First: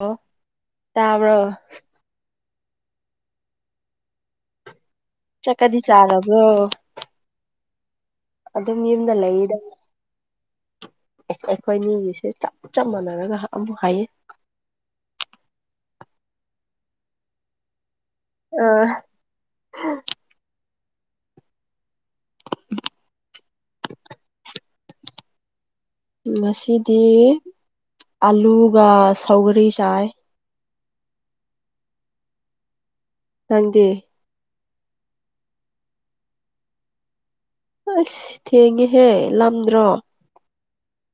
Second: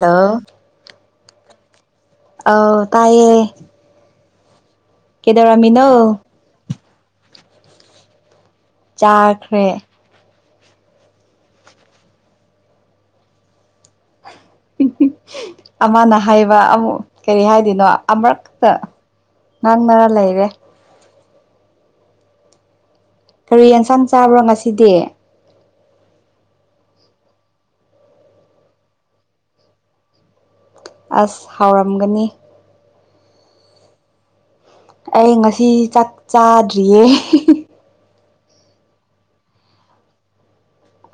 ꯑꯣ ꯑ ꯇꯥꯕ꯭ꯔꯣ ꯑ ꯇꯥꯏꯌꯦ ꯀꯗꯤ ꯀꯩꯗꯧꯔꯝꯃꯤꯅꯣ ꯆꯥꯂꯒꯣ ꯑꯗꯔꯅꯂꯗ ꯆꯥꯈ꯭ꯔꯦ ꯑꯩꯈꯣꯏ ꯃꯤꯒꯤꯁꯦ ꯆꯞ ꯆꯞ ꯃꯥꯟꯅꯔꯒ ꯑꯃꯨꯛ ꯍꯥꯏꯌꯦ ꯑꯃꯅ ꯍꯥꯏꯩꯕ ꯑꯃꯨꯛ ꯀꯔꯤ ꯍꯥꯏꯗꯅꯣ ꯑ ꯑꯃꯨꯔꯛꯇ ꯉꯥꯡ ꯉꯔ ꯂꯩꯔꯦ [inaudible] ꯀꯔꯤ ꯌꯦꯟꯁꯥꯡ ꯆꯥꯕ꯭ꯔꯣ ꯉꯁꯤꯗꯤ ꯉꯁꯤꯗꯤ ꯑꯂꯨꯒ ꯁꯧꯒꯔꯤ ꯆꯥꯏ ꯑꯁ ꯍꯥꯎꯔꯝꯒꯅꯤ ꯅꯪꯗꯦ ꯑꯩ ꯉꯁꯤ ꯆꯥꯛ ꯆꯥꯗ꯭ꯔꯤꯌꯦ ꯑꯁ ꯊꯦꯡꯉꯦꯍꯦ ꯂꯝꯗ꯭ꯔꯣ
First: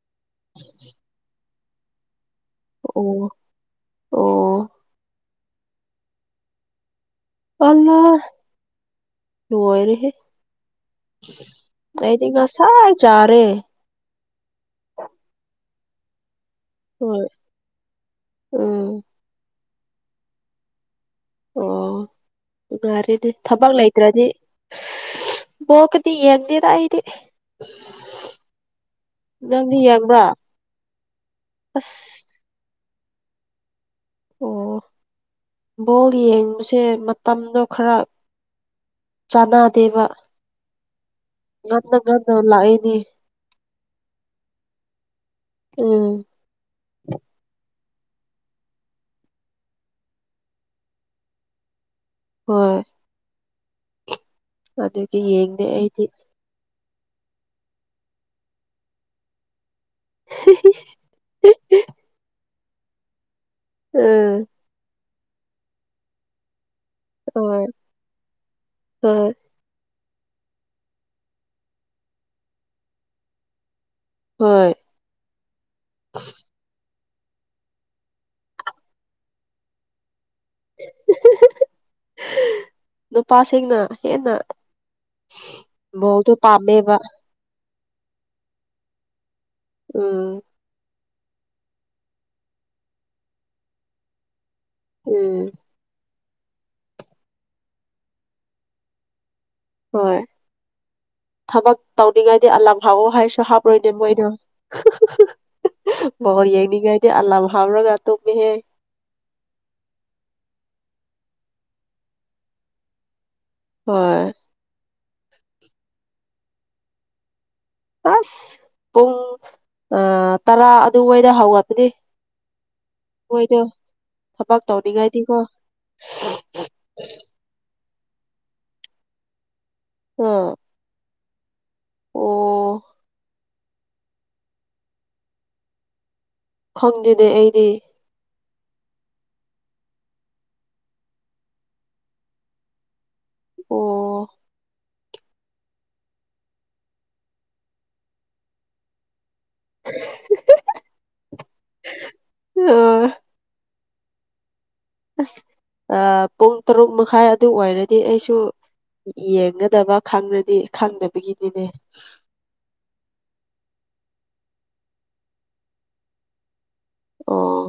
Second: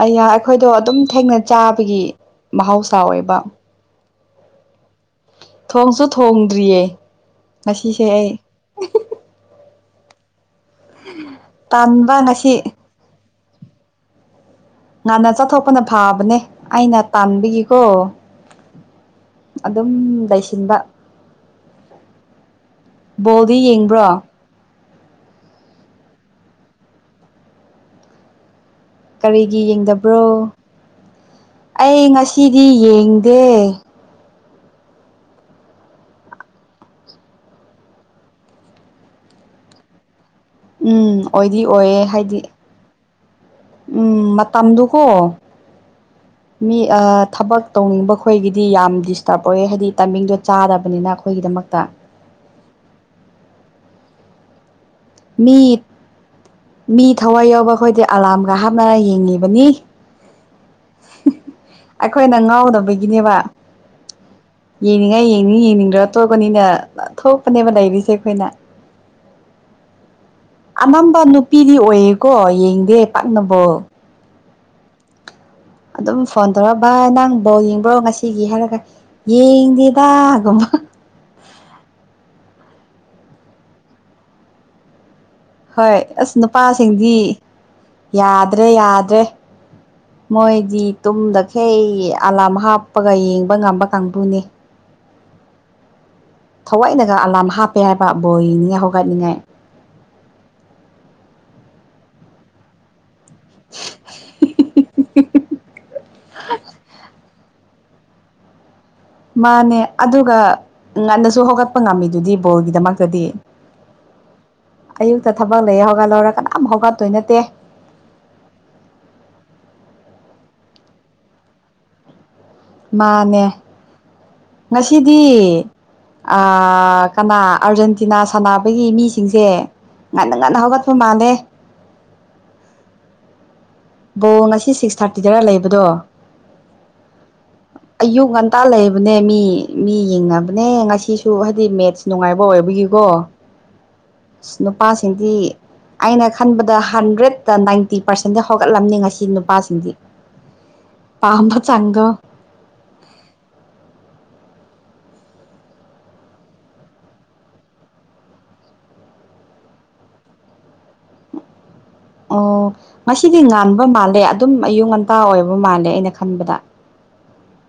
ꯑꯩ ꯑꯩꯈꯣꯏꯗꯣ ꯑꯗꯨꯝ ꯊꯦꯡꯅ ꯆꯥꯕꯒꯤ ꯑꯣ ꯃꯍꯧꯁꯥꯋꯕ ꯑꯣ ꯊꯣꯡꯁꯨ ꯊꯣꯡꯗ꯭ꯔꯤꯌꯦ ꯑꯜꯂ ꯉꯁꯤꯁꯦ ꯑꯩ ꯍꯣꯏꯔꯦ ꯇꯥꯟꯕ ꯉꯁꯤ ꯑꯩꯗꯤꯒꯁꯥꯏ ꯆꯥꯔꯦ ꯉꯥꯟꯟꯅ ꯆꯠꯊꯣꯛꯄꯅ ꯐꯥꯕꯅꯦ ꯑꯩꯅ ꯍꯣꯏ ꯇꯥꯟꯕꯒꯤꯀꯣ ꯎꯝ ꯑꯗꯨꯝ ꯂꯩꯁꯤꯟꯕ ꯑꯣ ꯉꯔꯦꯗꯤ ꯕꯣꯜꯗꯤ ꯊꯕꯛ ꯌꯦꯡꯕ꯭ꯔꯣ ꯂꯩꯇ꯭ꯔꯗꯤ ꯃꯀꯅꯤ ꯌꯦꯗꯏꯔ ꯀꯔꯤꯒꯤ ꯌꯦꯡꯗꯕ꯭ꯔꯣ ꯑꯩ ꯑꯁ ꯉꯁꯤꯗꯤ ꯌꯦꯡꯗꯦ ꯑꯣ ꯕꯣꯜ ꯌꯦꯡꯕꯁꯦ ꯃꯇꯝꯗꯣ ꯈꯔ ꯆꯥꯅꯥ ꯗꯦꯕ ꯎꯝ ꯑꯣꯏꯗꯤ ꯑꯣꯏꯌꯦꯦ ꯍꯥꯏꯗꯤ ꯂꯥꯛꯏꯅꯤ ꯎꯝ ꯃꯇꯝꯗꯨꯀꯣ ꯎꯝ ꯃꯤ ꯊꯕꯛ ꯇꯧꯅꯤꯡꯕ ꯈꯈꯣꯏꯒꯤꯗꯤ ꯌꯥꯝ ꯗꯤꯁꯇꯔꯕ ꯑꯣꯏꯌꯦ ꯍꯥꯏꯗꯤ ꯇꯥꯏꯃꯤꯡꯗꯣ ꯆꯥꯗꯕꯅꯤꯅ ꯑꯩꯈꯣꯏꯒꯤꯗꯃꯛꯇ ꯍꯣꯏ ꯑꯗꯨꯗꯤ ꯃꯤ ꯌꯦꯡꯗꯦ ꯑꯩꯗꯤ ꯃꯤ ꯊꯋꯥꯏ ꯌꯥꯎꯕ ꯑꯩꯈꯣꯏꯗꯤ ꯑꯂꯥꯔꯝꯒ ꯍꯥꯞꯅ ꯌꯦꯡꯉꯤꯕꯅꯤ ꯑꯩꯈꯣꯏꯅ ꯉꯥꯎꯗꯕꯒꯤꯅꯦꯕ ꯎꯝ ꯌꯦꯡꯅꯤꯡꯉꯥꯏ ꯌꯦꯡꯅꯤꯡ ꯌꯦꯡꯅꯤꯡꯗ꯭ꯔ ꯇꯣꯄꯅꯤꯅ ꯍꯣꯏ ꯊꯣꯛꯄꯅꯦꯕ ꯂꯩꯔꯤꯁꯦ ꯑꯩꯈꯣꯏꯅ ꯍꯣꯏ ꯑꯅꯝꯕ ꯅꯨꯄꯤꯗꯤ ꯑꯣꯏꯌꯦꯀꯣ ꯌꯦꯡꯗꯦ ꯄꯥꯛꯅꯕꯣ ꯍꯣꯏ ꯑꯗꯨꯝ ꯐꯣꯟ ꯇꯧꯔꯛ ꯚꯥꯏ ꯅꯪ ꯕꯜ ꯌꯦꯡꯕ꯭ꯔꯣ ꯉꯁꯤꯒꯤ ꯍꯥꯏꯔꯒ ꯌꯦꯡꯗꯦꯗ ꯀꯝꯕ ꯅꯨꯄꯥꯁꯤꯡꯅ ꯍꯦꯟꯅ ꯍꯣꯏ ꯕꯣꯜꯗꯣ ꯑꯁ ꯄꯥꯝꯃꯦꯕ ꯅꯨꯄꯥꯁꯤꯡꯗꯤ ꯌꯥꯗ꯭ꯔꯦ ꯌꯥꯗ꯭ꯔꯦ ꯎꯝ ꯃꯣꯏꯗꯤ ꯇꯨꯝꯗꯈꯩ ꯑꯂꯥꯝ ꯍꯥꯞꯄꯒ ꯌꯦꯡꯕ ꯉꯝꯕ ꯀꯥꯡꯕꯨꯅꯦ ꯎꯝ ꯊꯋꯥꯏꯅꯒ ꯑꯂꯥꯔꯝ ꯍꯥꯞꯄꯦ ꯍꯥꯏꯕ ꯕꯣꯏꯅꯤꯉꯥꯏ ꯍꯧꯒꯠꯅꯤꯡꯉꯥꯏ ꯍꯣ ꯊꯕꯛ ꯇꯧꯅꯤꯡꯉꯥꯏꯗꯤ ꯑꯜꯂꯥꯝ ꯊꯝꯃꫭ ꯍꯥꯏ ꯍꯥꯥꯞꯔꯣꯏꯅꯦ ꯃꯣꯏꯗꯤ ꯕꫭꯜ ꯌꯦꯡꯅꯤꯡꯉꯥꯏꯗꯤ ꯑꯜꯂꯥꯝ ꯍꯥꯞꯔꯒ [inaudible] ꯃꯥꯅꯦ ꯑꯗꯨꯒ ꯉꯟꯅꯁꯨ ꯍꯧꯒꯠꯄ ꯉꯝꯃꯤꯗꯨꯗꯤ ꯕꯣꯜꯒꯤꯗꯃꯛꯇꯗꯤ ꯍꯣꯏ ꯑꯌꯨꯛꯇ ꯊꯕꯛ ꯂꯩꯌꯦ ꯍꯧꯒꯠꯂꫭꯔꯒ ꯀꯅꯥꯝ ꯍꯧꯒꯠꯇꯣꯏ ꯅꯠꯇꯦ ꯑꯁ ꯄꯨꯡ ꯇꯔꯥ ꯑꯗꯨꯋꯥꯏꯗ ꯍꯧꯒꯠꯄꯗꯤ ꯃꯥꯅꯦ ꯊꯕꯛ ꯉꯁꯤꯗꯤ ꯇꯧꯅꯤꯡꯉꯥꯏꯗꯤꯀꯣ ꯑꯥ ꯀꯅꯥ ꯑꯔꯖꯦꯟ ꯇꯤꯅꯥ ꯁꯥꯟꯅꯕꯒꯤ ꯃꯤꯁꯤꯡꯁꯦ ꯉꯟꯅ ꯑ ꯉꯟꯅ ꯍꯧꯒꯠꯄ ꯃꯥꯜꯂꯦ ꯑꯣ ꯕꯣ ꯉꯁꯤ ꯁꯤꯡꯁ ꯍꯥꯐ ꯀꯤꯗꯔ ꯂꯩꯕꯗꯣ ꯈꯪꯗꯦꯅꯦ ꯑꯩꯗꯤ ꯍꯞꯇꯥ ꯂꯩꯕꯅꯦ ꯃꯤ ꯃꯤ ꯌꯦꯡꯅꯕꯅꯦ ꯉꯁꯤꯁꯨ ꯍꯥꯏꯗꯤ ꯃꯦꯠꯁ ꯅꯨꯡꯉꯥꯏꯕ ꯑꯣꯏꯕꯒꯤꯀꯣ ꯑꯣ ꯑꯁ ꯅꯨꯄꯥꯁꯤꯡꯗꯤ ꯑꯩꯅ ꯈꯟꯕꯗ ꯍꯟꯗ꯭ꯔꯦꯗꯠꯇ ꯅꯥꯏꯟꯇꯤ ꯄꯥꯔꯁꯦꯟꯗꯤ ꯍꯧꯒꯠꯂꯝꯅꯤ ꯉꯁꯤ ꯅꯨ ꯄꯥ ꯁꯤꯡꯗꯤ ꯄꯥꯝꯕ ꯆꯥꯡꯗꫭ ꯑ ꯑꯥ ꯄꯨꯡ ꯇꯔꯨꯛ ꯃꯈꯥꯏ ꯑꯗꯨ ꯑꯣꯏꯔꯗꯤ ꯑꯩꯁꯨ ꯌꯦꯡꯒꯗꯕ ꯈꯪꯉꯗꯤ ꯈꯪꯗꯕꯒꯤꯅꯤꯅꯦ ꯑꯣ ꯉꯁꯤꯗꯤ ꯉꯥꯟꯕ ꯃꯥꯜꯂꯦ ꯑꯗꯨꯝ ꯑꯌꯨꯛ ꯉꯟꯇꯥ ꯑꯣꯏꯕ ꯃꯥꯜꯂꯦ ꯑꯩꯅ ꯈꯟꯕꯗ ꯑꫭ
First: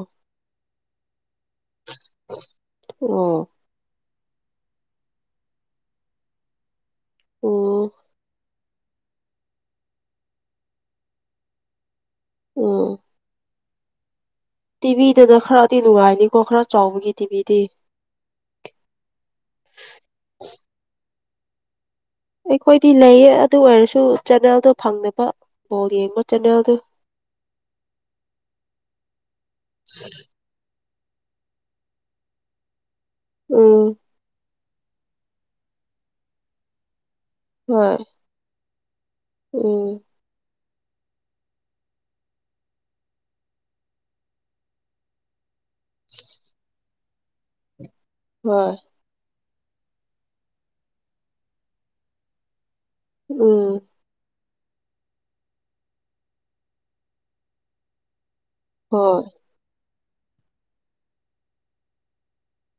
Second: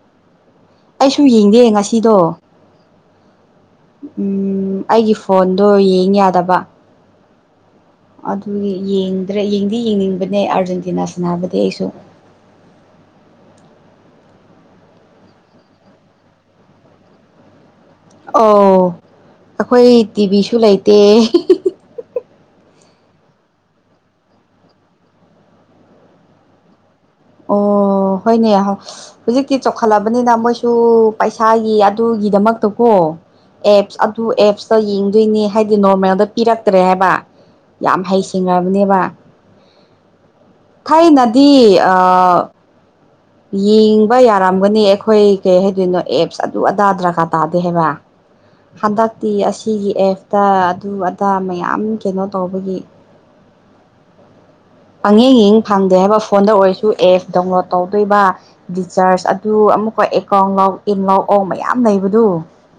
ꯁꯨ ꯌꯦꯡꯗꯦ ꯉꯁꯤꯗꯣ ꯑꯣ ꯎꯝ ꯑꯩꯒꯤ ꯐꯣꯟꯗꯣ ꯌꯦꯡ ꯌꯥꯗꯕ ꯑꯣ ꯑꯗꯨꯒꯤ ꯌꯦꯡꯗ꯭ꯔꯦ ꯌꯦꯡꯗꯤ ꯌꯦꯡꯅꯤꯡꯕꯅꯦ ꯑꯥꯔꯖꯦꯟꯇꯤꯅꯥ ꯁꯅꯥꯕꯗꫭ ꯑꯩꯁꯨ ꯑꯣ ꯇꯤꯚꯤꯗꯨꯅ ꯈꯔꯗꯤ ꯅꯨꯡꯉꯥꯏꯅꯤꯀꯣ ꯈꯔ ꯆꯥꯎꯕꯒꯤ ꯇꯤꯚꯤꯗꯤ ꯑꫭ ꯑꯩꯈꯣꯏ ꯇꯤꯚꯤꯁꯨ ꯂꯩꯇꯦ ꯑꯩꯈꯣꯏꯗꯤ ꯂꯩꯌꯦ ꯑꯗꯨ ꯑꯣꯏꯔꯁꯨ ꯆꯦꯟꯅꯜꯗꯣ ꯐꯪꯗꯕ ꯕꯣꯜ ꯌꯦꯡꯕꯩ ꯆꯦꯅꯦꯜꯗꯨ ꯑꯣ ꯍꯣꯏꯅꯦ ꯍꯧꯖꯤꯛꯇꯤ ꯆꯥꯎꯈꯠꯂꯕꯅꯤꯅ ꯃꯣꯏꯁꯨ ꯄꯩꯁꯥꯒꯤ ꯑꯗꯨꯒꯤꯗꯃꯛꯇ ꯀꯣ ꯎꯝ ꯑꯦꯞꯁ ꯑꯗꯨ ꯑꯦꯞꯁ ꯌꯦꯡꯗꯣꯏꯅꯦ ꯍꯥꯏꯗꯤ ꯅꯣꯔꯃꯦꯜꯗꯣ ꯄꯤꯔꯛꯇ꯭ꯔꯦ ꯍꯥꯏꯕ ꯍꯣꯏ ꯌꯥꯝ ꯍꯩꯁꯤꯡꯉꯕꯅꯦꯕ ꯎꯝ ꯊꯥꯏꯅꯗꯤ ꯑ ꯌꯦꯡꯕ ꯌꯥꯔꯝꯒꯅꯤ ꯑꯩꯈꯣꯏ ꯀꯩ ꯍꯥꯏꯗꯣꯏꯅꯣ ꯑꯦꯞꯁ ꯑꯗꯨ ꯑꯗꯥ ꯗꯔꯀꯥꯔ ꯇꯥꯗꯦ ꯍꯥꯏꯕ ꯍꯣꯏ ꯍꯟꯗꯛꯇꯤ ꯑꯁꯤꯒꯤ ꯑꯦꯞꯇ ꯑꯗꯨ ꯑꯗꯥ ꯃꯌꯥꯝ ꯀꯩꯅꯣ ꯇꯧꯕꯒꯤ ꯎꯝ ꯄꯪꯌꯦꯡ ꯌꯦꯡ ꯐꯪꯗꯦ ꯍꯥꯏꯕ ꯐꯣꯟꯗ ꯑꯣꯏꯔꯁꯨ ꯑꯦꯞ ꯗꯥꯎꯟꯂꯣꯠ ꯇꯧꯗꯣꯏꯕ ꯍꯣꯏ ꯔꯤꯆꯥꯔꯖ ꯑꯗꯨ ꯑꯃꯨꯛꯀ ꯑꯦꯀꯥꯎꯟ ꯂꯥꯎ ꯏꯟ ꯂꯥꯎ ꯑꯥꯎ ꯃꯌꯥꯝ ꯂꯩꯕꯗꯨ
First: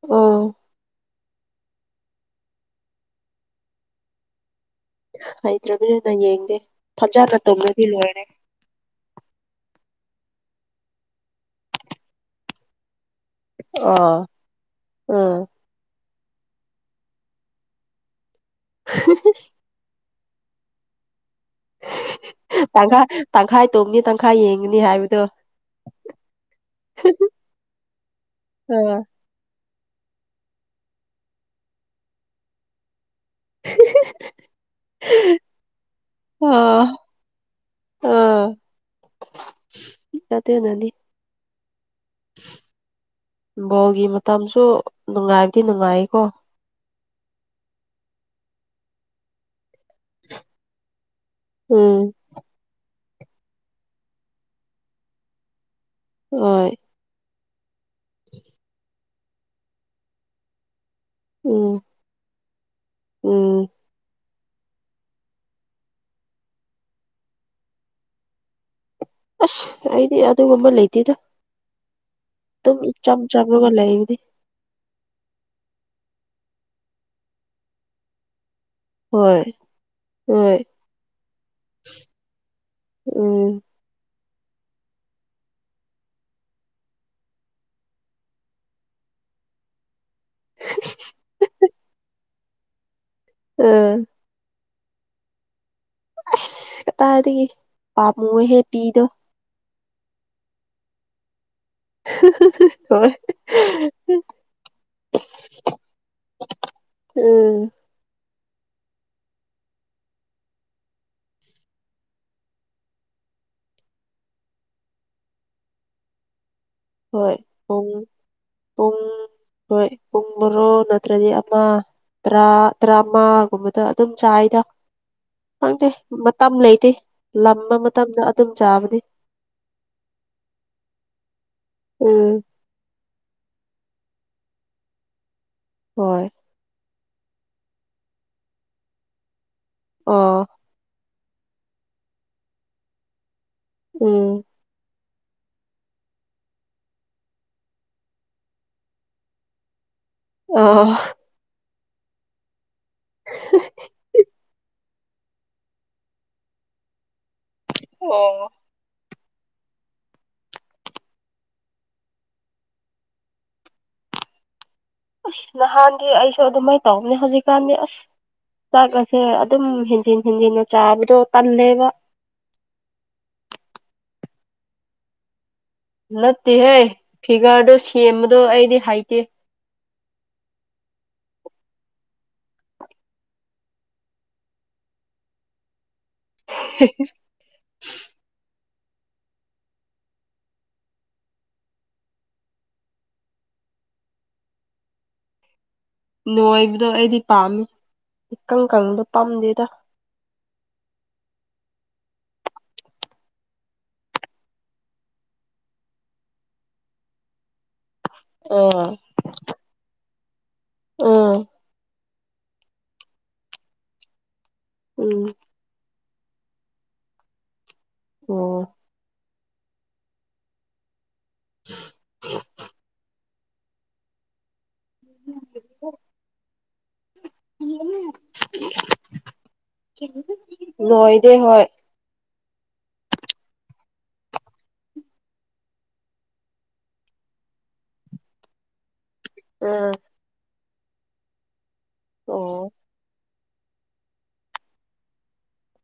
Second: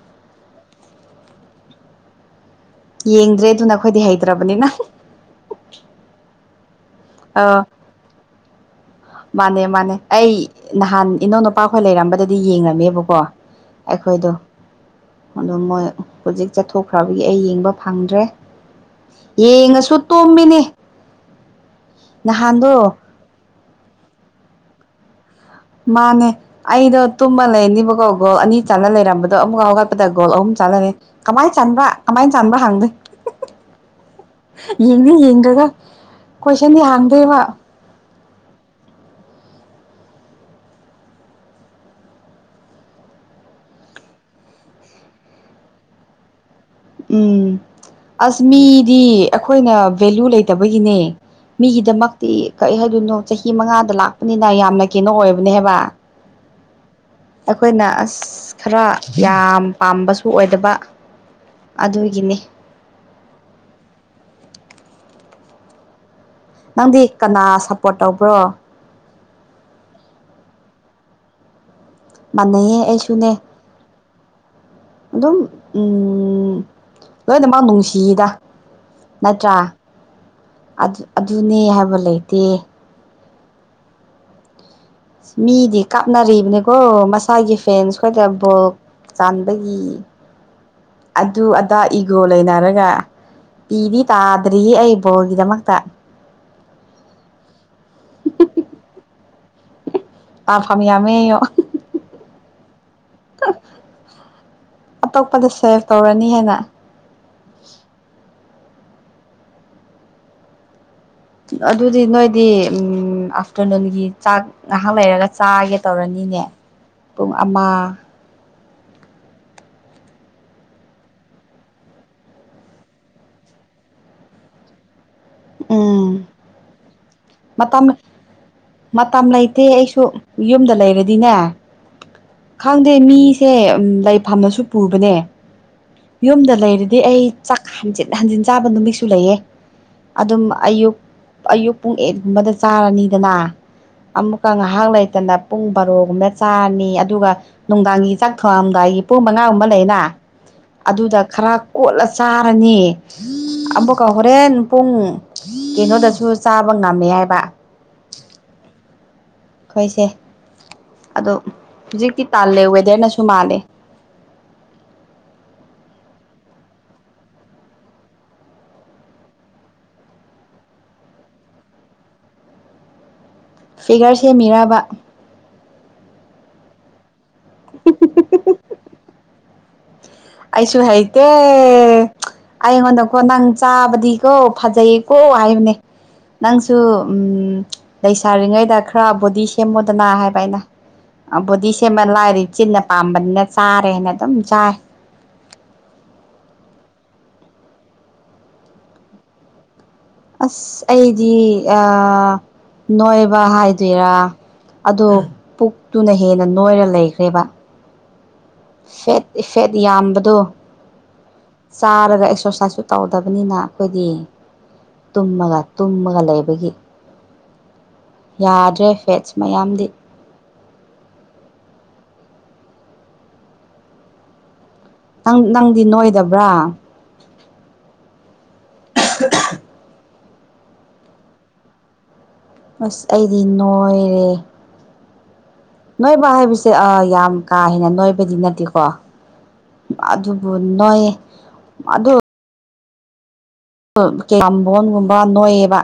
ꯑꯧ ꯌꯦꯡꯗ꯭ꯔꯦ ꯑꯗꯨꯅ ꯑꯩꯈꯣꯏꯗꯤ ꯍꯩꯇ꯭ꯔꯕꯅꯤꯅ ꯍꯩꯇ꯭ꯔꯕꯅꯤꯅ ꯌꯦꯡꯗꯦ ꯐꯖꯅ ꯑꯥ ꯇꯧꯅꯗꯤꯅꯦ ꯃꯥꯅꯦ ꯃꯥꯅꯦ ꯑꯩ ꯅꯍꯥꯟ ꯏꯅꯧ ꯅꯨꯨꯄꯥꯈꯣꯏ ꯂꯩꯔꯝꯕꯗꯗꯤ ꯌꯦꯡꯂꯝꯃꯦꯕ ꯀꯣ ꯑꯥ ꯑꯩꯈꯣꯏꯗꯣ ꯑꯥ ꯑꯗꯨ ꯃꯣꯏ ꯍꯧꯖꯤꯛ ꯆꯠꯊꯣꯛꯈ꯭ꯔꯕꯒꯤ ꯑꯩ ꯌꯦꯡꯕ ꯐꯪꯗ꯭ꯔꯦ ꯌꯦꯡꯉꯁꯨ ꯇꯨꯝꯃꯤꯅꯤ ꯇꯪꯈꯥꯏ ꯇꯪꯈꯥꯏ ꯇꯣꯡꯒꯤ ꯇꯪꯈꯥꯏ ꯌꯦꯡꯉꯅꯤ ꯍꯥꯏꯕꯗꯣ ꯃꯥꯅꯦ ꯑꯩꯗꯣ ꯇꯨꯝꯃ ꯂꯩꯅꯤꯕꯀꯣ ꯒꫭꯜ ꯑꯅꯤ ꯑ ꯆꯥꯟꯂ ꯂꯩꯔꯝꯕꯗꯣ ꯑꯃꯨꯛ ꯍꯧꯒꯠ ꯗ ꯒꯣꯜ ꯑꯍꯨꯝ ꯆꯂꯅꯤ ꯀꯃꯥꯏ ꯆꯟꯕ꯭ꯔꯥ ꯀꯃꯥꯏ ꯆꯟꯕ꯭ꯔꯥ ꯍꯪꯅꯤ ꯌꯦꯡꯗꯤ ꯌꯦꯡꯗꯦꯗ ꯈꫭꯏ ꯁꯨꯝ ꯂꯥꯎꯍꯟꯗꯣꯏꯕ ꯀꯗ ꯅꯅꯤ ꯕꯣꯜꯒꯤ ꯃꯇꯝꯁꯨ ꯅꯨꯡꯉꯥꯏꯕꯗꯤ ꯅꯨꯡꯉꯥꯏꯀꯣ ꯎꯝ ꯑꯁ ꯃꯤꯗꯤ ꯑꯩꯈꯣꯏꯅ ꯚꯦꯂꯨ ꯂꯩꯇꯕꯒꯤꯅꯦ ꯎꯝ ꯃꯤꯒꯤꯗꯃꯛꯇꯤ ꯀꯔꯤ ꯍꯥꯏꯗꯣꯏꯅꯣ ꯆꯍꯤ ꯃꯉꯥꯗ ꯂꯥꯛꯄꯅꯤꯅ ꯌꯥꯝꯅ ꯀꯩꯅꯣ ꯑꯣꯏꯕꯅꯦ ꯍꯥꯏꯕ ꯍꯣꯏ ꯑꯩꯈꯣꯏꯅ ꯑꯁ ꯈꯔ ꯌꯥꯝ ꯄꯥꯝꯕꯁꯨ ꯑꯣꯏꯗꯕ ꯎꯝ ꯑꯣꯗꯤꯒꯤꯅꯦ ꯎꯝ ꯅꯪꯗꯤ ꯀꯅꯥ ꯁꯞꯄꯣꯔꯠ ꯇꯧꯕ꯭ꯔꯣ ꯑꯁ ꯑꯩꯗꯤ ꯌꯥꯗꯒꯨꯝꯕ ꯂꯩꯇꯗ ꯃꯥꯟꯅꯩꯌꯦ ꯑꯩꯁꯨꯅꯦ ꯂꯩꯕꯅꯤ ꯑꯗꯨꯝ ꯎꯝ ꯎꯝ ꯂꯣꯏꯅ ꯃꯥ ꯅꯨꯡꯁꯤꯗ ꯍꯣꯏ ꯅꯠꯇ꯭ꯔꯥ ꯍꯣꯏ ꯑꯗꯨꯅꯦ ꯍꯥꯏꯕ ꯂꯩꯇꯦ ꯎꯝ ꯃꯤꯗꯤ ꯀꯥꯞꯅꯔꯤꯕꯅꯤꯀꯣ ꯃꯁꯥꯒꯤ ꯐꯦꯟꯁ ꯈꯣꯏꯗ ꯕꯣꯛ ꯆꯥꯟꯕꯒꯤ ꯑꯗꯨ ꯑꯗꯥ ꯏꯒꯣ ꯂꯩꯅꯔꯒ ꯄꯤꯗꯤ ꯑ ꯇꯥꯗ꯭ꯔꯤ ꯑꯩꯕꯣꯒꯤꯗꯃꯛꯇ ꯑꯁ ꯀꯇꯥꯗꯒꯤ ꯄꯥꯝꯃꯨꯍꯦ ꯄꯤꯗꯣ ꯑ ꯐꯃꯤ ꯌꯥ ꯑꯃꯣ ꯍꯣꯏ ꯑꯇꯣꯞꯄꯗ ꯁꯦꯚ ꯇꯧꯔꯅꯤ ꯍꯥꯏꯦꯟꯅ ꯎꯝ ꯑꯗꯨꯗꯤ ꯅꯣꯏꯗꯤ ꯎꯝ ꯑꯥꯐꯇꯔꯅꯨꯟꯒꯤ ꯆꯥꯛ ꯉꯥꯏꯍꯥꯛ ꯂꯩꯔꯒ ꯆꯥꯒꯦ ꯇꯧꯔꯅꯤ [unintelligible] ꯍꯣꯏ ꯄꯨꯡ ꯄꯨꯡ ꯍꯣꯏ ꯔꯣ ꯅꯠꯇ꯭ꯔꯗꯤ ꯑꯃ ꯇꯔꯥ ꯇꯔꯥꯃꯉꯥꯒꯨꯝꯕꯗ ꯑꯗꯨꯝ ꯆꯥꯔꯤꯗ ꯍꯪꯗꯦ ꯎꯝ ꯃꯇꯝ ꯑꯃ ꯂꯩꯇꯦ ꯂꯝꯕ ꯃꯇꯝ ꯃꯇꯝꯗ ꯑꯗꯨꯝ ꯆꯥꯕꯅꯤ ꯃꯇꯝ ꯂꯩꯇꯦ ꯑꯩꯁꯨ ꯌꯨꯝꯗ ꯂꯩꯔꯗꯤꯅꯦ ꯎꯝ ꯈꯪꯗꯦ ꯃꯤꯁꯦ ꯂꯩꯐꯝꯝꯅꯁꯨ ꯄꯨꯕꯅꯦ ꯍꯣꯏ ꯌꯨꯝꯗ ꯂꯩꯔꯗꯤ ꯑꯩ ꯆꯥꯛꯖꯤ ꯍꯟꯖꯤꯟ ꯆꯥꯕ ꯅꯨꯃꯤꯠꯁꯨ ꯂꯩꯌꯦ ꯑꯥ ꯑꯗꯨꯝ ꯑꯌꯨꯛ ꯑꯌꯨꯛ ꯄꯨꯡ ꯑꯦꯠꯒꯨꯝꯕꯗ ꯆꯥꯔꯅꯤꯗꯅ ꯎꯝ ꯑꯃꯨꯀ꫰ꯉ ꯍꯥꯡ ꯂꯥꯏ ꯍꯥꯏꯗꯅ ꯄꯨꯡ ꯕꯥꯔꯣꯒꯨꯝꯕꯗ ꯆꯥꯔꯅꯤ ꯑꯗꯨꯒ ꯅꯨꯡꯗꯥꯡꯒꯤ ꯆꯥꯛ ꯊꯣꯡꯔꯝꯗꯥꯏꯒꯤ ꯄꯨꯡ ꯃꯉꯥꯒꯨꯝꯕ ꯂꯩꯅ ꯑꯥ ꯑꯗꯨꯗ ꯈꯔ ꯀꯣꯠꯂ ꯆꯥꯔꯅꯤ ꯑꯃꯕꯛꯀ ꯍꯣꯔꯦꯟ ꯄꯨꯡ ꯀꯩꯅꯣꯗꯁꯨ ꯆꯥꯕ ꯉꯝꯃꯦ ꯍꯥꯏꯕ ꯑꯣ ꯑꯩꯈꯣꯏꯁꯦ ꯑꯗꯣ ꯍꯧꯖꯤꯛꯇꯤ ꯇꯥꯜꯂꯦ ꯋꯦꯗꯔꯅꯁꯨ ꯃꯥꯜꯂꯦ ꯑꯁ ꯅꯍꯥꯟꯗꯤ ꯑꯩꯁꯨ ꯑꯗꯨꯃꯥꯏꯅ ꯇꯧꯕꯅꯦ ꯍꯧꯖꯤꯛꯀꯥꯟꯗꯤ ꯑꯁ ꯆꯥꯛ ꯑꯁꯦ ꯑꯗꯨꯝ ꯍꯦꯟꯖꯤꯟ ꯍꯦꯟꯖꯤꯟꯅ ꯆꯥꯕꯗꯣ ꯇꯜꯂꯦꯕ [unintelligible] ꯐꯤꯒꯔ ꯁꯦꯝꯃꯤꯔꯕ ꯅꯠꯇꯦꯍꯦ ꯐꯤꯒꯔꯗꯣ ꯁꯦꯝꯕꯗꯣ ꯑꯩꯗꯤ ꯍꯥꯏꯇꯦ ꯑꯩꯁꯨ ꯍꯥꯏꯇꯦ ꯑꯩꯉꯣꯟꯗꯀꯣ ꯅꯪ ꯆꯥꯕꯗꯤꯀꯣ ꯐꯖꯩꯌꯦꯀꯣ ꯍꯥꯏꯕꯅꯦ ꯅꯪꯁꯨ ꯎꯝ ꯂꯩꯁꯥꯔꯤꯉꯩꯗ ꯈꯔ ꯕꯣꯗꯤ ꯁꯦꯝꯃꯣꯗꯅ ꯍꯥꯏꯕ ꯑꯩꯅ ꯕꯨꯗꯤ ꯁꯦꯝꯃ ꯂꯥꯏꯗꯤ ꯆꯤꯟꯅ ꯄꯥꯝꯕꯅꯤꯅ ꯆꯥꯔꯦꯅ ꯑꯗꯨꯝ ꯆꯥꯏ ꯅꯣꯏꯕꯗꯣ ꯑꯩꯗꯤ ꯄꯥꯝꯃꯤ ꯏꯀꯪ ꯀꯪꯗꯣ ꯄꯥꯝꯗꯦꯗ ꯑꯁ ꯑꯩꯗꯤ ꯅꯣꯏꯕ ꯍꯥꯏꯗꯣꯏꯔꯥ ꯑꯗꯣ ꯄꯨꯛꯇꯨꯅ ꯍꯦꯟꯅ ꯅꯣꯏꯔ ꯂꯩꯈ꯭ꯔꯦꯕ ꯑꯥ ꯐꯦꯠ ꯏꯐꯦꯠ ꯌꯥꯝꯕꯗꯣ ꯑꯥ ꯆꯥꯔꯒ ꯑꯗꯨꯒ ꯑꯦꯛꯁꯔꯁꯥꯏꯁꯁꯨ ꯇꯧꯗꯕꯅꯤꯅ ꯑꯩꯈꯣꯏꯗꯤ ꯎꯝ ꯇꯨꯝꯃꯒ ꯐ ꯂꯩꯕꯒꯤ ꯑꯣ ꯌꯥꯗ꯭ꯔꯦ ꯐꯦꯠꯁ ꯃꯌꯥꯝꯗꯤ ꯍ ꯅꯪ ꯅꯪꯗꯤ ꯅꯣꯏꯗꯕ꯭ꯔꯥ [inaudible] ꯂꯣꯏꯗꯦ ꯍꯣꯏ ꯑꯁ ꯑꯩꯗꯤ ꯅꯣꯏꯔꯦ ꯅꯣꯏꯕ ꯍꯥꯏꯕꯁꯦ ꯑ ꯌꯥꯝ ꯀꯥ ꯍꯦꯟꯅ ꯅꯣꯏꯕꯗꯤ ꯅꯠꯇꯦꯀꯣ ꯎꯝ ꯑꯗꯨꯕꯨ ꯅꯣꯏ ꯑꯣ ꯀꯝꯕꯣꯟꯒꯨꯝꯕ ꯅꯣꯏꯑꯦꯕ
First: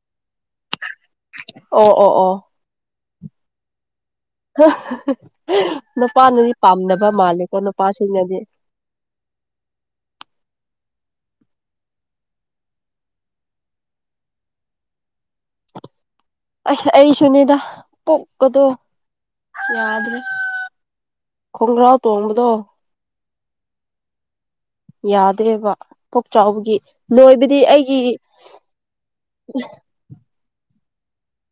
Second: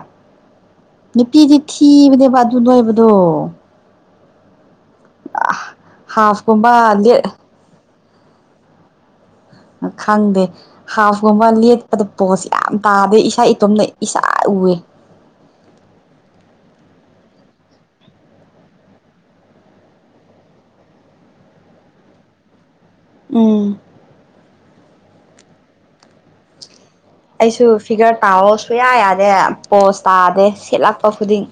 ꯅꯨꯄꯤꯗꯤ ꯑꯣ ꯑꯣ ꯊꯤꯕꯅꯦ ꯑꯣ ꯕꯥ ꯑꯗꯨ ꯅꯣꯏꯕꯗꯣ ꯅꯨꯄꯥꯅꯗꯤ ꯍꯥꯐꯀꯨꯝꯕ ꯄꯥꯝꯗꯅꯕ ꯂꯦꯠ ꯃꯥꯜꯂꯤꯀꯣ ꯅꯨꯄꯥꯁꯤ ꯗꯤꯦ ꯈꯪꯗꯦ ꯍꯥꯐꯀꯨꯝꯕ ꯂꯦꯠꯄꯗ ꯄꯣꯠꯁ ꯌꯥꯝ ꯇꯥꯗꯦ ꯏꯁꯥ ꯏꯇꯣꯝꯇ ꯏꯁꯥ ꯎꯑꯦ ꯑꯁ ꯑꯩꯁꯨꯅꯦꯗ ꯄꯣꯛꯀꯗꯣ ꯌꯥꯗ ꯈꯣꯡꯒ꯭ꯔꯥꯎ ꯇꯣꯡꯝꯕꯗꯣ ꯎꯝ ꯌꯥꯗ꯭ꯔꯦꯕ ꯄꯨꯣꯛ ꯆꯥꯎꯕꯒꯤ ꯅꯣꯏꯕꯗꯤ ꯑꯩꯁꯨ ꯑꯩꯒꯤ ꯐꯤꯒꯔ ꯇꯥꯑꯣ ꯁꯨꯌꯥ ꯌꯥꯗꯦ ꯄꯣꯁ ꯇꯥꯗꯦ ꯁꯤꯦꯠꯂꯛꯄ ꯈꯨꯗꯤꯡ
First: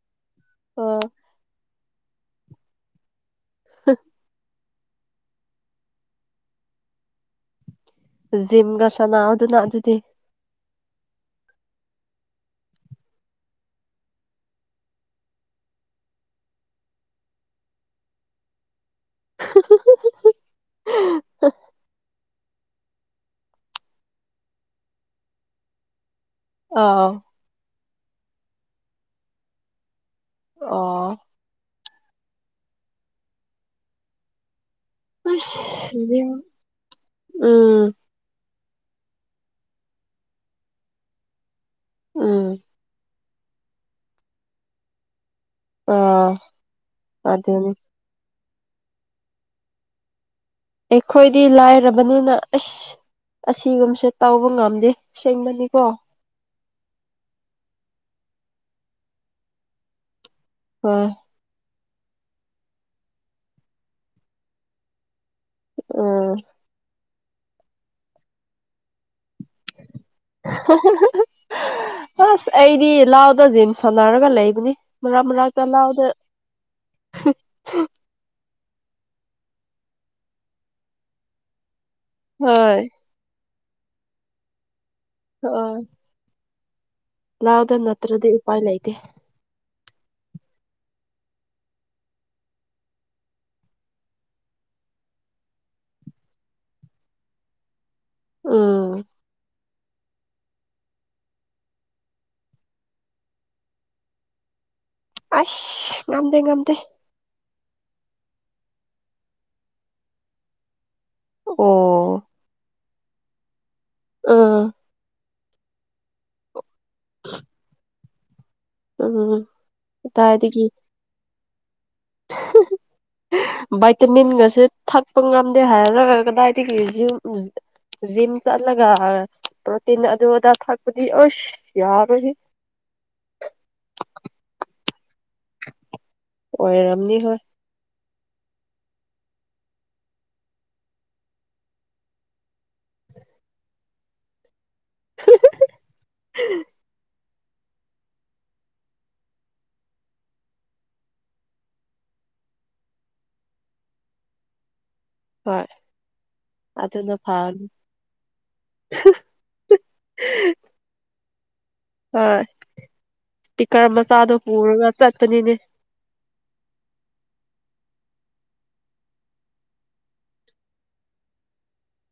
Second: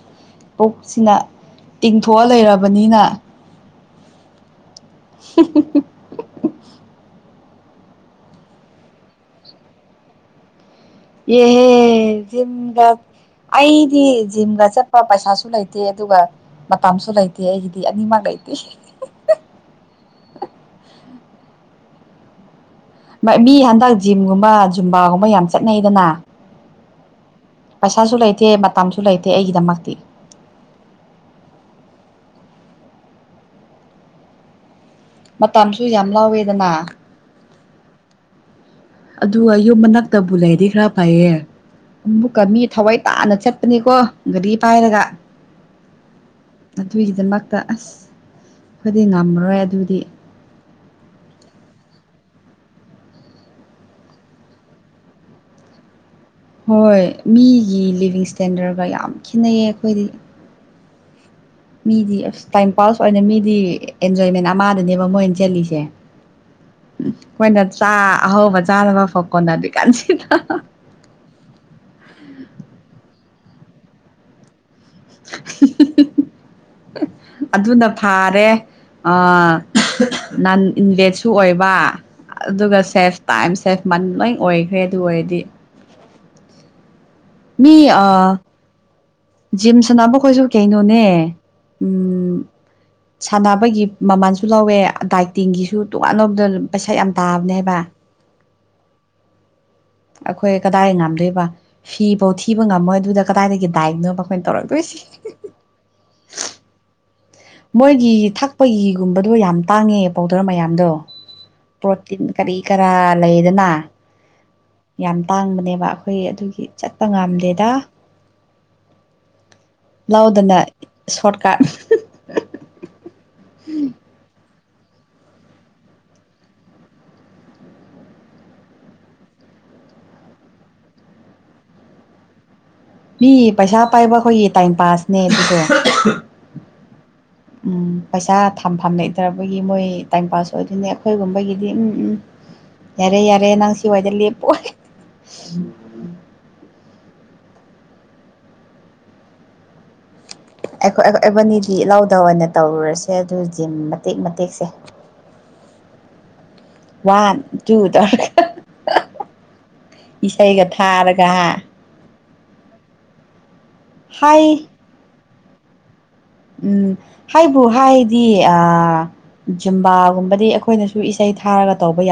ꯑꯥ ꯄꯨꯛꯁꯤꯅ ꯇꯤꯡꯊꯣꯛꯑ ꯂꯩꯔꯕꯅꯤꯅ ꯑ [inaudible] ꯖꯤꯝꯒ ꯁꯅꯥ ꯑꯗꯨꯅ ꯑꯗꯨꯗꯤ ꯑꯦꯍꯦ ꯖꯤꯝꯒ ꯑꯩꯗꯤ ꯖꯤꯝꯒ ꯆꯠꯄ ꯄꯩꯁꯥꯁꯨ ꯂꯩꯇꯦ ꯑꯗꯨꯒ ꯃꯇꯝꯁꯨ ꯂꯩꯇꯦ ꯑꯩꯒꯤꯗꯤ ꯑꯅꯤꯃꯛ ꯂꯩꯇꯦ [unintelligible] ꯃꯤ ꯍꯟꯗꯛ ꯖꯤꯝꯒꯨꯝꯕ ꯖꯨꯝꯕꯥꯒꯨꯝꯕ ꯌꯥꯝ ꯆꯠꯅꯩꯗꯅ ꯑꯥ ꯄꯩꯁꯥꯁꯨ ꯂꯩꯇꯦ ꯃꯇꯝꯁꯨ ꯂꯩꯇꯦ ꯑꯩꯒꯤꯗꯃꯛꯇꯤ ꯑꯣ ꯑꯁ ꯃꯇꯝꯁꯨ ꯌꯥꯝ ꯖꯤꯝ ꯂꯥꯎꯋꯦꯗꯅ ꯎꯝ ꯑꯗꯨꯒ ꯌꯨꯝ ꯃꯅꯥꯛꯇꯕꯨ ꯂꯩꯗꯤ ꯈꯔ ꯐꯩꯌꯦ ꯑꯃꯛꯀ ꯎꯝ ꯃꯤ ꯊꯋꯥꯏ ꯇꯥꯅ ꯆꯠꯄꯅꯤꯀꯣ ꯒꯥꯔꯤ ꯄꯥꯏꯔꯒ ꯑꯥ ꯑꯗꯨꯒꯤꯗꯃꯛꯇ ꯑꯗꯨꯅꯤ ꯑꯁ ꯑꯩꯣꯏꯗꯤ ꯉꯝꯃꯔꯣꯏ ꯑꯗꯨꯗꯤ ꯑꯩꯈꯣꯏꯗꯤ ꯂꯥꯏꯔꯕꯅꯤꯅ ꯑꯁ ꯑꯁꯤꯒꯨꯝꯕꯁꯦ ꯇꯧꯕ ꯉꯝꯗꯦ ꯁꯦꯡꯕꯅꯤꯀꯣ ꯍꯣꯏ ꯃꯤꯒꯤ ꯂꯤꯚꯡ ꯏꯁꯇꯦꯟꯗꯔꯠꯒ ꯌꯥꯝ ꯈꯦꯠꯅꯩꯌꯦ ꯑꯩꯈꯣꯏꯗꯤ ꯍ ꯃꯤꯗꯤ ꯑꯁ ꯇꯥꯏꯝ ꯄꯥꯁ ꯑꯣꯏꯅ ꯃꯤꯗꯤ ꯑꯦꯟꯖꯣꯏꯃꯦꯟ ꯑꯃꯗꯅꯦꯕ ꯃꯣꯏ ꯁꯤꯜꯂꯤꯁꯦ ꯎꯝ ꯑꯩꯈꯣꯏꯅ ꯆꯥ ꯑꯍꯧꯕ ꯆꯥꯅꯕ ꯐꯥꯎ ꯑꯁ ꯑꯩꯗꯤ ꯂꯥꯎꯗꯁꯤ ꯁꯅꯥꯔꯒ ꯂꯩꯕꯅꯦ ꯑꯗꯨꯅ ꯐꯥꯔꯦ ꯅꯟ ꯏꯟꯚꯦꯠꯁꯨ ꯑꯣꯏꯕ ꯑꯗꯨꯒ ꯍꯣꯏ ꯁꯦꯐ ꯇꯥꯏꯝ ꯁꯦꯜꯐ ꯃꯟ ꯂꯣꯏ ꯑꯣꯏꯈ꯭ꯔꯦ ꯑꯗꯨ ꯑꯣꯏꯔꯗꯤ ꯂꯥꯛꯗ ꯃꯤ ꯅꯠꯇ꯭ꯔꯗꯤ ꯎꯄꯥꯏ ꯂꯩꯇꯦ ꯖꯤꯝ ꯁꯥꯟꯅꯕꯈꯣꯏꯁꯨ ꯀꯩꯅꯣꯅꯦ ꯁꯥꯟꯅꯕꯒꯤ ꯃꯃꯜꯁꯨ ꯂꯧꯋꯦ ꯗꯥꯏ ꯇꯤꯡꯒꯤꯁꯨ ꯇꯣꯉꯥꯟꯅꯕꯗ ꯄꯩꯁꯥ ꯌꯥꯝ ꯇꯥꯕꯅꯦ ꯍꯥꯏꯕ ꯎꯝ ꯑꯩꯈꯣꯏ ꯀꯗꯥꯏ ꯉꯝꯗꯣꯏꯕ ꯐꯤꯐꯧ ꯊꯤꯕ ꯉꯝꯃꯣꯏ ꯑꯗꯨꯗ ꯀꯗꯥꯏꯗꯒꯤ ꯗꯥꯏꯠꯅꯣꯕ ꯑꯩꯈꯣꯏꯅ ꯇꯧꯔꯛꯇꯣꯏꯁꯤ ꯑꯁ ꯉꯝꯗ ꯉꯝꯗ ꯃꯣꯏꯒꯤ ꯊꯛꯄꯒꯤꯒꯨꯝꯕꯗꯣ ꯌꯥꯝ ꯇꯥꯡꯉꯦ ꯄꯥꯎꯗꯔ ꯃꯌꯥꯝꯗꯣ ꯑꯣ ꯄ꯭ꯔꯣꯇꯤꯟ ꯀꯔꯤ ꯀꯔꯥ ꯂꯩꯗꯅ ꯎꯝ ꯌꯥꯝ ꯇꯥꯡꯕꯅꯦꯕ ꯑꯩꯈꯣꯏ ꯑꯗꯨꯒꯤ ꯆꯠꯄ ꯉꯝꯗꯦꯗ ꯎꯝ ꯂꯥꯎꯗꯅ ꯀꯗꯥꯏꯗꯒꯤ ꯁꯣꯔꯠꯀꯥꯠ ꯚꯥꯏꯇꯃꯤꯟꯒꯁꯨ ꯊꯛꯄ ꯉꯝꯗꯦ ꯍꯥꯏꯔ ꯀꯗꯥꯏꯗꯒꯤ ꯖꯤꯝ ꯖꯤꯝ ꯆꯠꯂꯒ ꯄ꯭ꯔꯣꯇꯤꯟ ꯑꯗꯨ ꯑꯗꯥ ꯐꯛꯄꯗꯤ ꯑꯁ ꯌꯥꯎꯔꯗꯤ ꯃꯤ ꯄꯩꯁꯥ ꯄꯥꯏꯕ ꯑꯩꯈꯣꯏꯒꯤ ꯇꯥꯏꯝ ꯄꯥꯁꯅꯦ ꯁꯤꯁꯦ ꯍꯔꯝꯅꯤ ꯎꯝ ꯄꯩꯁꯥ ꯊꯝ ꯐꯥꯝ ꯂꯩꯇꯕꯒꯤ ꯃꯣꯏ ꯇꯥꯏꯝ ꯄꯥꯁ ꯑꯣꯏꯗꯣꯏꯅꯦ ꯑꯩꯈꯣꯏꯒꯨꯝꯕꯒꯤꯗꯤ ꯎꯝ ꯎꯝ ꯌꯥꯔꯦ ꯌꯥꯔꯦ ꯅꯪ ꯁꯤꯋꯥꯏꯗ ꯂꯦꯞꯄ ꯑꯩꯈꯣꯏ ꯑꯩꯕꯅꯤꯗꯤ ꯏꯜꯂꯥꯎꯗ ꯑꯣꯏꯅ ꯇꯧꯔꯨꯔꯁꯦ ꯑꯗꯨ ꯖꯤꯝ ꯃꯇꯦꯛ ꯃꯇꯦꯛꯁꯦ ꯍꯣꯏ ꯑꯗꯨꯅ ꯋꯥꯟ ꯐꯅꯤ ꯇꯨ ꯇ ꯏꯁꯩꯒ ꯊꯥꯔꯒ ꯀꯍꯥ ꯍꯣꯏ ꯄꯤꯀꯔ ꯃꯆꯥꯗꯣ ꯍꯥꯏ ꯄꯨꯔꯒ ꯆꯠꯄꯅꯤꯅꯦ ꯎꯝ ꯍꯥꯏꯕꯨ ꯍꯥꯏꯗꯤ ꯑ ꯖꯨꯝꯕꯥꯒꯨꯝꯕꯗꯤ ꯑꯩꯈꯣꯏꯅꯁꯨ ꯏꯁꯩ ꯊꯥꯔꯒ ꯇꯧꯕ ꯌꯥꯕ